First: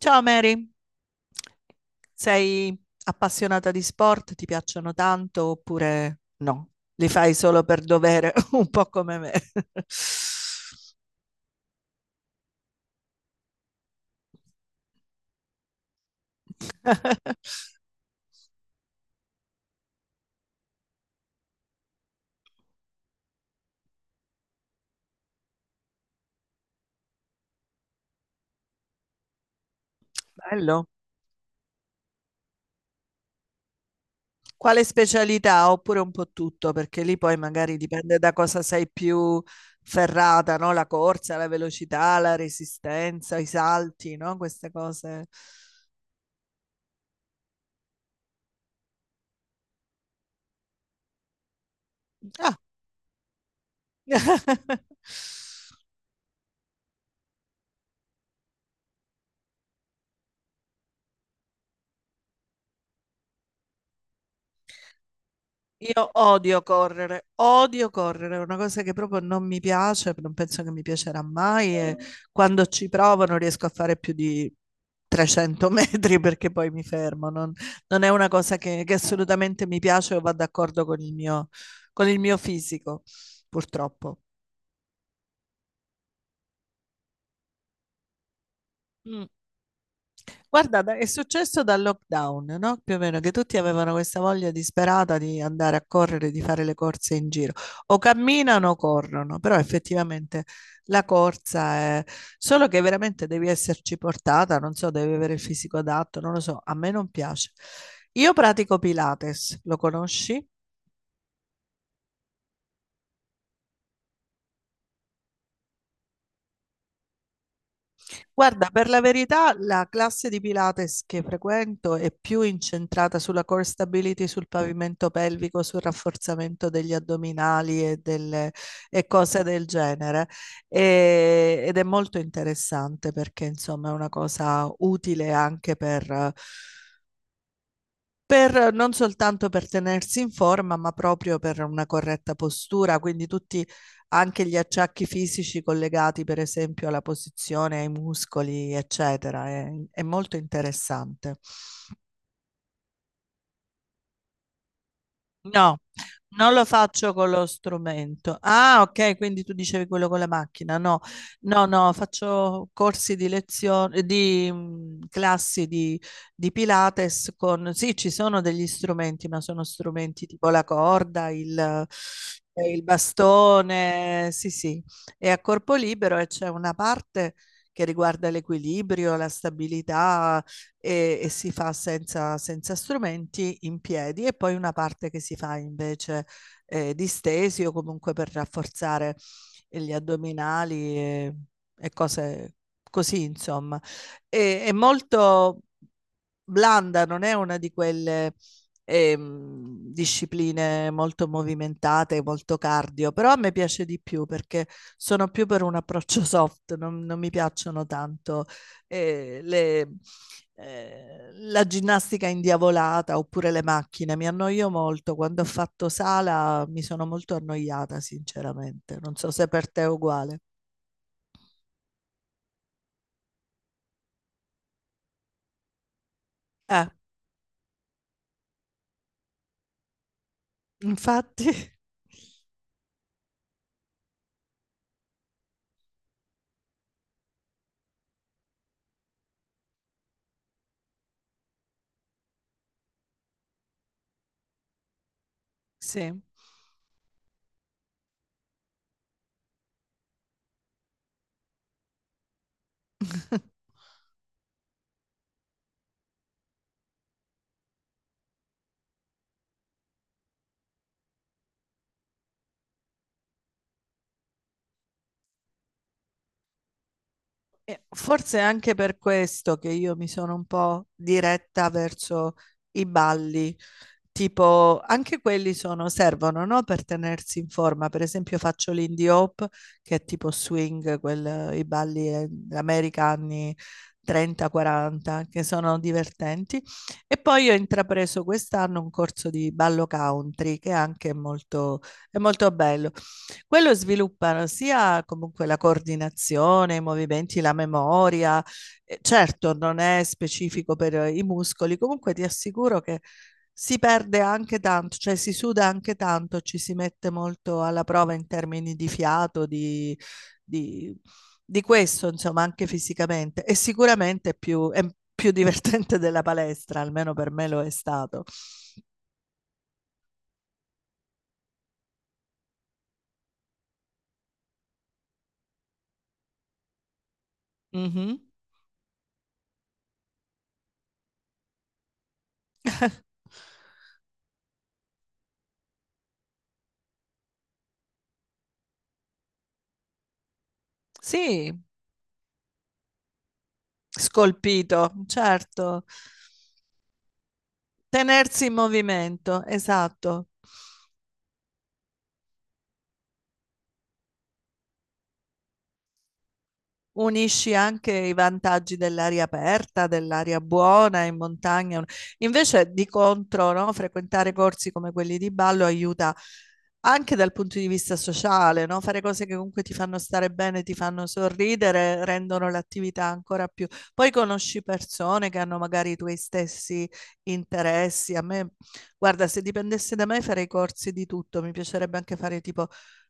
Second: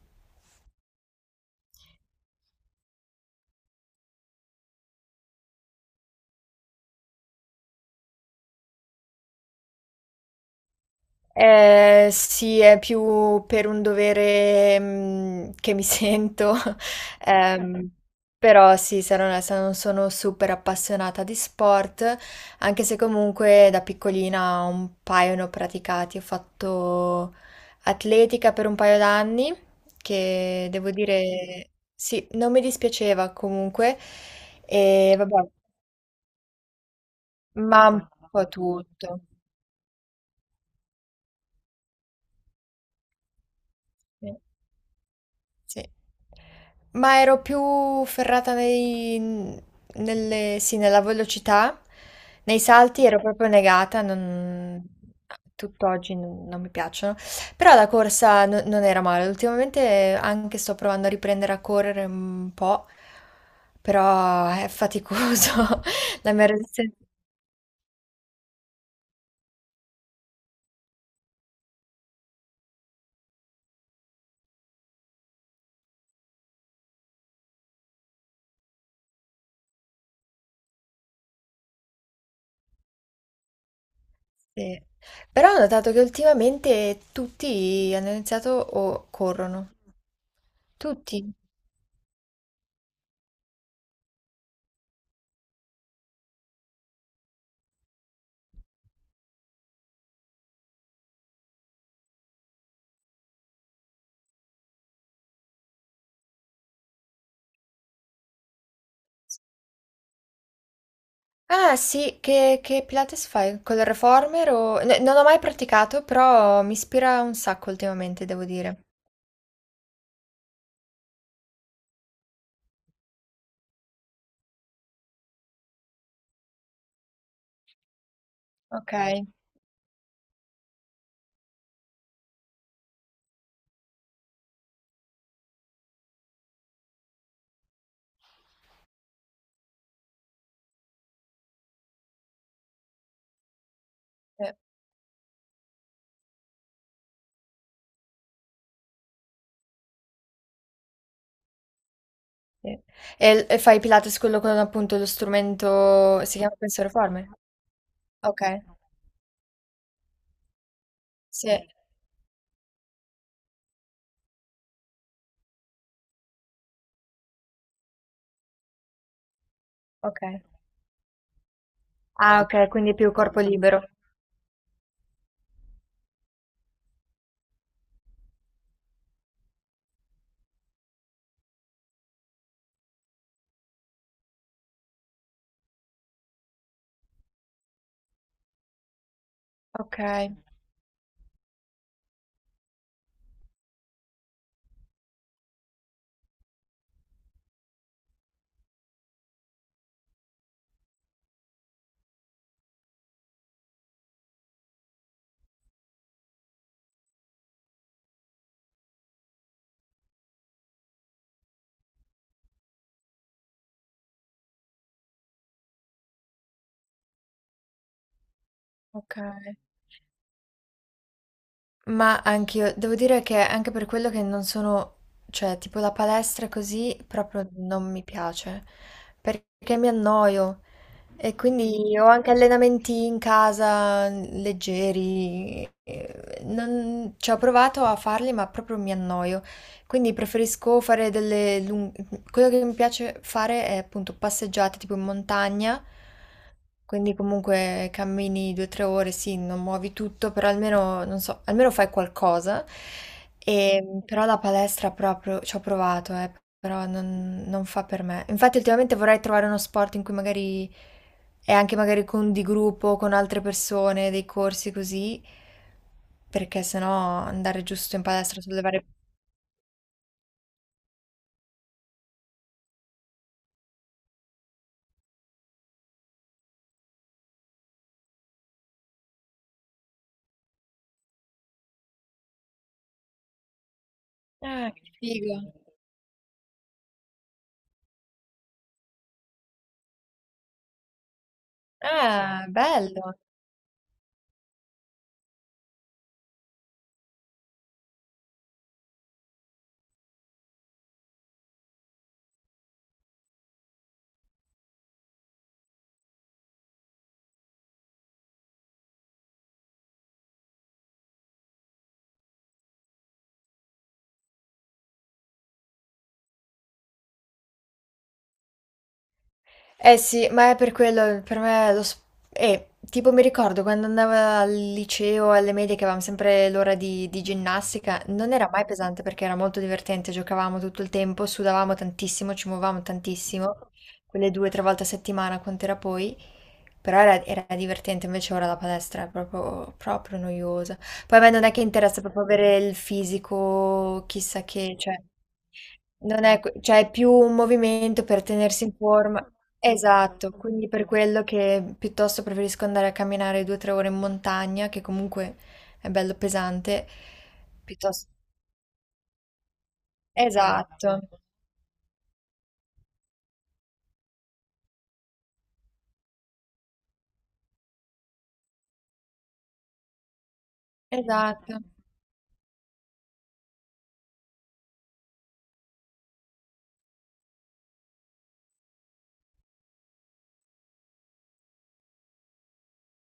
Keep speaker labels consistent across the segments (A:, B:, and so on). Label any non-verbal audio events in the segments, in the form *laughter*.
A: Ciao Mary, sei appassionata di sport? Ti piacciono tanto oppure no? Li fai solo per dovere, *laughs* un po' come me.
B: Sì, è più per un dovere, che mi sento, *laughs*
A: *laughs*
B: ehm, però sì, sarò onesta, non sono super appassionata di sport, anche se comunque da piccolina un paio ne ho praticati. Ho fatto atletica per un paio d'anni, che
A: Bello.
B: devo dire, sì, non mi dispiaceva comunque,
A: Quale
B: e vabbè,
A: specialità? Oppure un po' tutto, perché lì poi magari
B: ma un
A: dipende da
B: po'
A: cosa sei
B: tutto.
A: più ferrata, no? La corsa, la velocità, la resistenza, i salti,
B: Sì.
A: no? Queste cose.
B: Sì. Ma ero più ferrata nei, nelle, sì, nella velocità,
A: Ah.
B: nei salti ero proprio negata, non,
A: *laughs*
B: tutt'oggi non, non mi piacciono, però la corsa non era male, ultimamente anche sto provando a riprendere a correre un po', però è faticoso,
A: Io
B: *laughs* la mia resistenza.
A: odio correre, è una cosa che proprio non mi piace, non penso che mi piacerà mai e quando ci provo non riesco a fare più di 300 *laughs* metri perché poi mi fermo, non, non è una cosa che assolutamente mi piace o va d'accordo con il mio fisico, purtroppo.
B: Sì. Però ho notato che ultimamente tutti hanno iniziato o
A: Mm.
B: corrono,
A: Guarda, è
B: tutti.
A: successo dal lockdown, no? Più o meno, che tutti avevano questa voglia disperata di andare a correre, di fare le corse in giro. O camminano o corrono, però effettivamente la corsa è... Solo che veramente devi esserci portata, non so, devi avere il fisico adatto, non lo so, a me non piace. Io pratico Pilates, lo conosci?
B: Ah sì, che Pilates fai? Con il reformer o. Non ho mai praticato, però mi ispira un sacco ultimamente, devo
A: Guarda,
B: dire.
A: per la verità, la classe di Pilates che frequento è più incentrata sulla core stability, sul pavimento pelvico, sul rafforzamento degli addominali e, delle,
B: Ok.
A: e cose del genere. Ed è molto interessante perché, insomma, è una cosa utile anche per, non soltanto per tenersi in forma, ma proprio per una corretta postura, quindi tutti
B: Sì,
A: anche gli acciacchi fisici collegati, per esempio, alla posizione, ai muscoli, eccetera. È molto interessante.
B: sì. E fai Pilates quello con appunto lo
A: No,
B: strumento, si
A: non
B: chiama
A: lo
B: penso
A: faccio
B: reformer?
A: con lo strumento.
B: Ok,
A: Ah, ok, quindi tu dicevi quello con la macchina. No,
B: sì,
A: no, no, faccio corsi di lezione, di classi di Pilates con... Sì, ci sono degli strumenti, ma sono
B: ok.
A: strumenti tipo la corda,
B: Ah ok,
A: il
B: quindi più corpo libero.
A: bastone, sì, sì. È a corpo libero e c'è una parte che riguarda l'equilibrio, la stabilità, e si fa senza, senza strumenti in piedi e poi una parte che si fa invece distesi o comunque per rafforzare gli
B: Ok,
A: addominali e cose così, insomma. E, è molto blanda, non è una di quelle discipline molto movimentate, molto cardio, però a me piace di più perché sono più per un approccio *laughs* soft, non, non mi piacciono tanto eh, le, la ginnastica indiavolata oppure le macchine. Mi annoio molto. Quando ho fatto sala mi sono molto annoiata, sinceramente.
B: ok.
A: Non so se per te è uguale.
B: Ma anch'io, devo dire che anche per quello che non sono, cioè, tipo la palestra
A: Eh,
B: così proprio non mi piace, perché mi annoio e
A: infatti, *laughs*
B: quindi ho anche allenamenti in casa leggeri, ci ho provato a farli ma proprio mi annoio, quindi preferisco fare quello che mi piace fare è appunto passeggiate tipo in montagna,
A: sì.
B: quindi comunque cammini 2 o 3 ore, sì, non muovi tutto, però almeno, non so, almeno fai qualcosa.
A: *laughs*
B: E, però la palestra proprio ci ho provato, però non fa per me. Infatti ultimamente vorrei trovare uno sport in cui magari è anche magari con di gruppo, con altre persone, dei corsi così, perché sennò andare
A: E
B: giusto in
A: forse
B: palestra
A: è
B: sulle
A: anche
B: varie.
A: per questo che io mi sono un po' diretta verso i balli, tipo anche quelli sono, servono, no? Per tenersi in forma. Per esempio faccio l'indie hop, che è tipo swing, i balli americani
B: Ah, che
A: 30-40,
B: figo!
A: che sono divertenti. E poi ho intrapreso quest'anno un corso di ballo country, che anche è
B: Ah,
A: molto bello.
B: bello!
A: Quello sviluppano sia comunque la coordinazione, i movimenti, la memoria. Certo, non è specifico per i muscoli, comunque ti assicuro che si perde anche tanto, cioè si suda anche tanto, ci si mette molto alla prova in termini di fiato, di, di- di questo, insomma, anche fisicamente. E sicuramente è più divertente della palestra, almeno per me lo è stato.
B: Eh sì, ma è per quello, per me lo. Tipo mi ricordo quando andavo al liceo, alle medie, che avevamo sempre l'ora di ginnastica,
A: Mhm.
B: non era mai pesante perché era molto divertente, giocavamo tutto il tempo, sudavamo tantissimo, ci muovevamo tantissimo, quelle 2 o 3 volte a settimana, quant'era poi, però era divertente, invece ora la palestra è proprio, proprio noiosa. Poi a me non
A: Sì,
B: è che interessa proprio avere il fisico chissà che,
A: scolpito,
B: cioè
A: certo.
B: non è que cioè è più un movimento per
A: Tenersi in
B: tenersi in forma,
A: movimento, esatto.
B: esatto, quindi per quello che piuttosto preferisco andare a camminare 2, 3 ore in montagna, che comunque è bello pesante,
A: Unisci anche
B: piuttosto,
A: i vantaggi dell'aria aperta, dell'aria buona
B: esatto,
A: in montagna. Invece, di contro, no, frequentare corsi come quelli di ballo aiuta anche dal punto di vista sociale, no? Fare cose che comunque ti fanno stare bene, ti fanno
B: esatto,
A: sorridere, rendono l'attività ancora più. Poi conosci persone che hanno magari i tuoi stessi interessi. A me, guarda, se dipendesse da me farei corsi di tutto, mi piacerebbe anche fare tipo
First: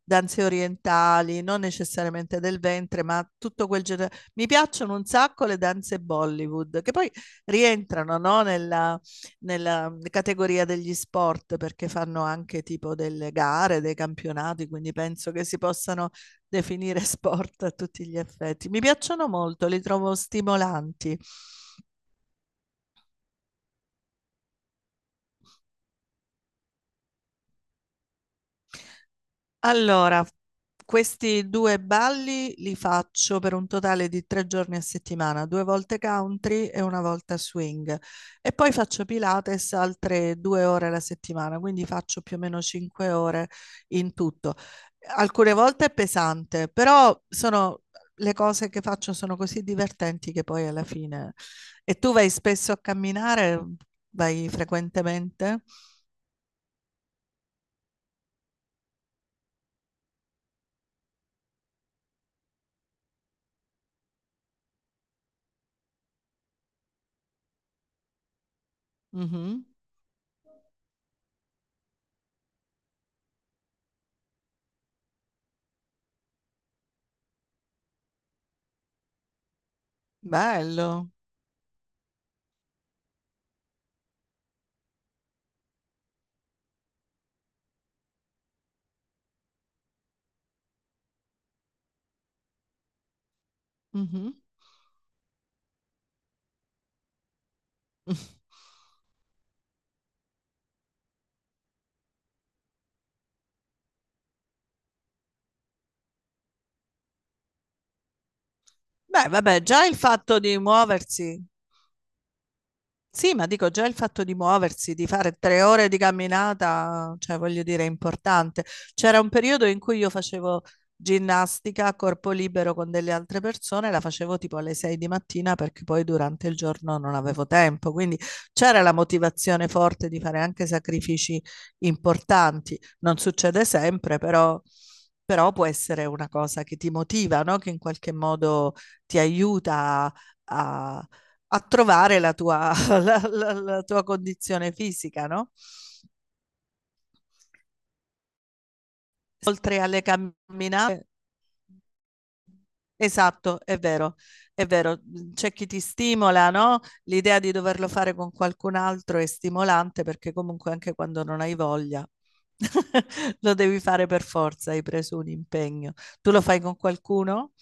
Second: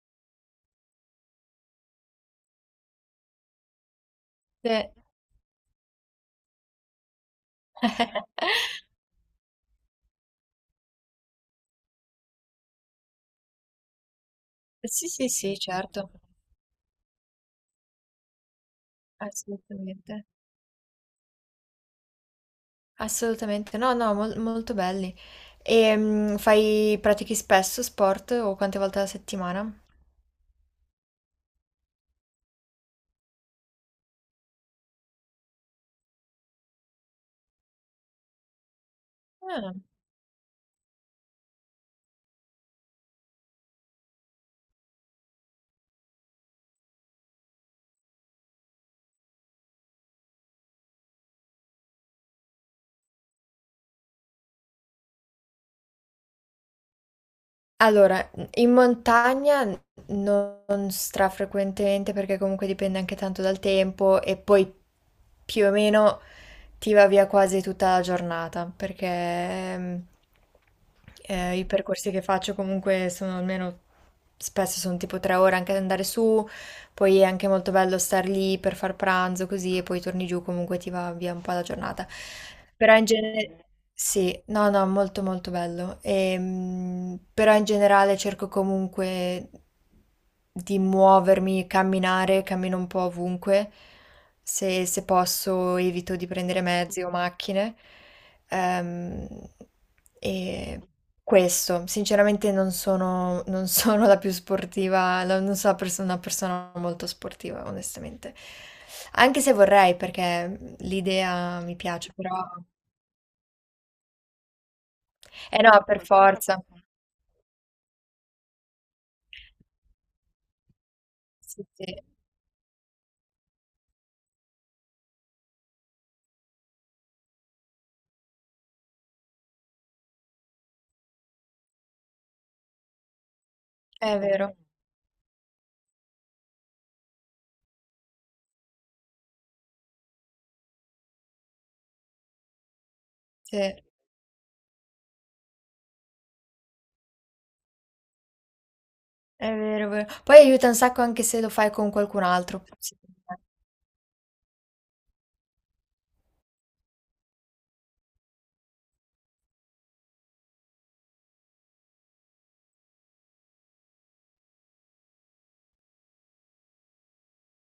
A: danze orientali, non necessariamente del ventre, ma tutto quel genere. Mi
B: sì.
A: piacciono un sacco le danze Bollywood, che poi rientrano,
B: *laughs*
A: no, nella, nella categoria degli sport, perché fanno anche tipo delle gare, dei campionati, quindi
B: Sì, sì,
A: penso che si
B: sì,
A: possano
B: certo,
A: definire sport a tutti gli effetti. Mi piacciono molto, li trovo
B: assolutamente.
A: stimolanti.
B: Assolutamente, no, no, molto belli. E pratichi spesso sport o quante volte alla settimana?
A: Allora, questi due balli li faccio per un totale di 3 giorni a settimana, 2 volte country e 1 volta swing. E poi faccio Pilates
B: Ah.
A: altre 2 ore alla settimana, quindi faccio più o meno 5 ore in tutto. Alcune volte è pesante, però sono, le cose che faccio sono così divertenti che poi alla fine... E tu vai spesso a camminare? Vai frequentemente?
B: Allora, in montagna non strafrequentemente perché comunque dipende anche tanto dal tempo e poi più o meno ti va via quasi tutta la giornata perché
A: Mhm.
B: i percorsi che faccio comunque sono almeno spesso sono tipo 3 ore anche ad andare su. Poi è anche molto bello star lì per far pranzo così e poi torni giù, comunque ti
A: Bello.
B: va via un po' la giornata. Però in genere sì, no, no, molto molto bello. Però in generale cerco comunque di muovermi, camminare, cammino un po' ovunque.
A: Mhm.
B: Se posso evito di prendere mezzi o macchine.
A: *laughs*
B: Ehm, e questo, sinceramente non sono la più sportiva, non sono una persona molto sportiva, onestamente.
A: Beh,
B: Anche se
A: vabbè, già
B: vorrei,
A: il fatto di
B: perché
A: muoversi,
B: l'idea mi piace, però.
A: sì, ma dico già il fatto di muoversi, di fare
B: Eh
A: tre
B: no,
A: ore di
B: per forza.
A: camminata, cioè voglio dire, è importante. C'era un periodo in cui io facevo
B: Sì,
A: ginnastica a corpo libero con delle altre persone, la facevo tipo alle 6 di mattina perché poi durante il giorno non avevo tempo, quindi c'era la motivazione forte di fare anche sacrifici importanti. Non succede
B: è
A: sempre,
B: vero,
A: però, però può essere una cosa che ti motiva, no? Che in qualche modo ti aiuta a a trovare la tua, la,
B: sì, è
A: la tua condizione fisica, no? Oltre
B: vero, è
A: alle
B: vero. Poi aiuta un sacco
A: camminate.
B: anche se lo fai con qualcun altro, secondo me.
A: Esatto, è vero, è vero. C'è chi ti stimola, no? L'idea di doverlo fare con qualcun altro è stimolante perché comunque anche quando non hai voglia *laughs* lo devi fare per forza, hai preso un impegno. Tu lo fai con qualcuno?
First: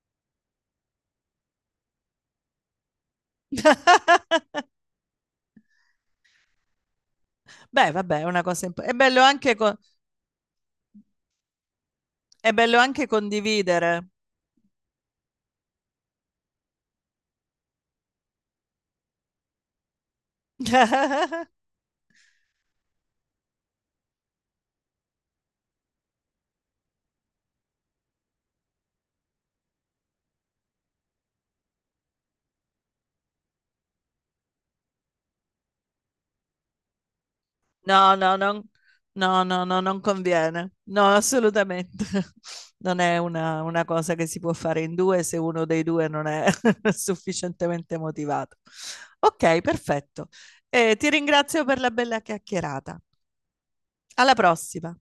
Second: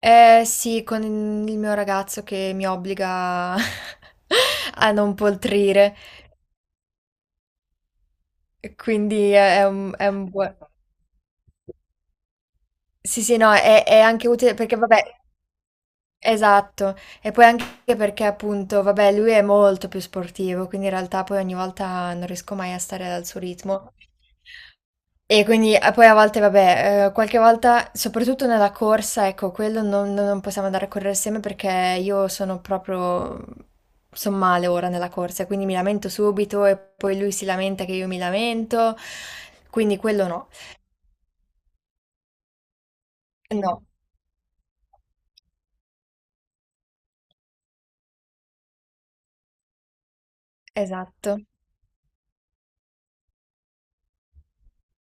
B: Eh sì, con il mio ragazzo che mi obbliga *laughs*
A: *laughs*
B: a non poltrire.
A: Beh, vabbè, è una cosa
B: E
A: importante. È bello
B: quindi
A: anche,
B: è è un è un bue.
A: è bello anche
B: Sì, sì, no, è
A: condividere.
B: anche utile perché vabbè, esatto, e poi anche perché appunto, vabbè, lui è molto più sportivo, quindi in realtà poi ogni
A: *laughs*
B: volta non riesco mai a stare al suo ritmo. E quindi e poi a volte vabbè, qualche volta soprattutto nella corsa, ecco, quello non possiamo andare a correre assieme perché io sono proprio son male ora nella corsa, quindi mi lamento subito e poi lui si lamenta che io
A: No,
B: mi
A: no, non,
B: lamento,
A: no, no, no,
B: quindi
A: non
B: quello no.
A: conviene. No, assolutamente. *laughs* Non è
B: No.
A: una cosa che si può fare in due se uno dei due non è *laughs* sufficientemente motivato. Ok, perfetto. Ti
B: Esatto.
A: ringrazio per la bella chiacchierata. Alla prossima.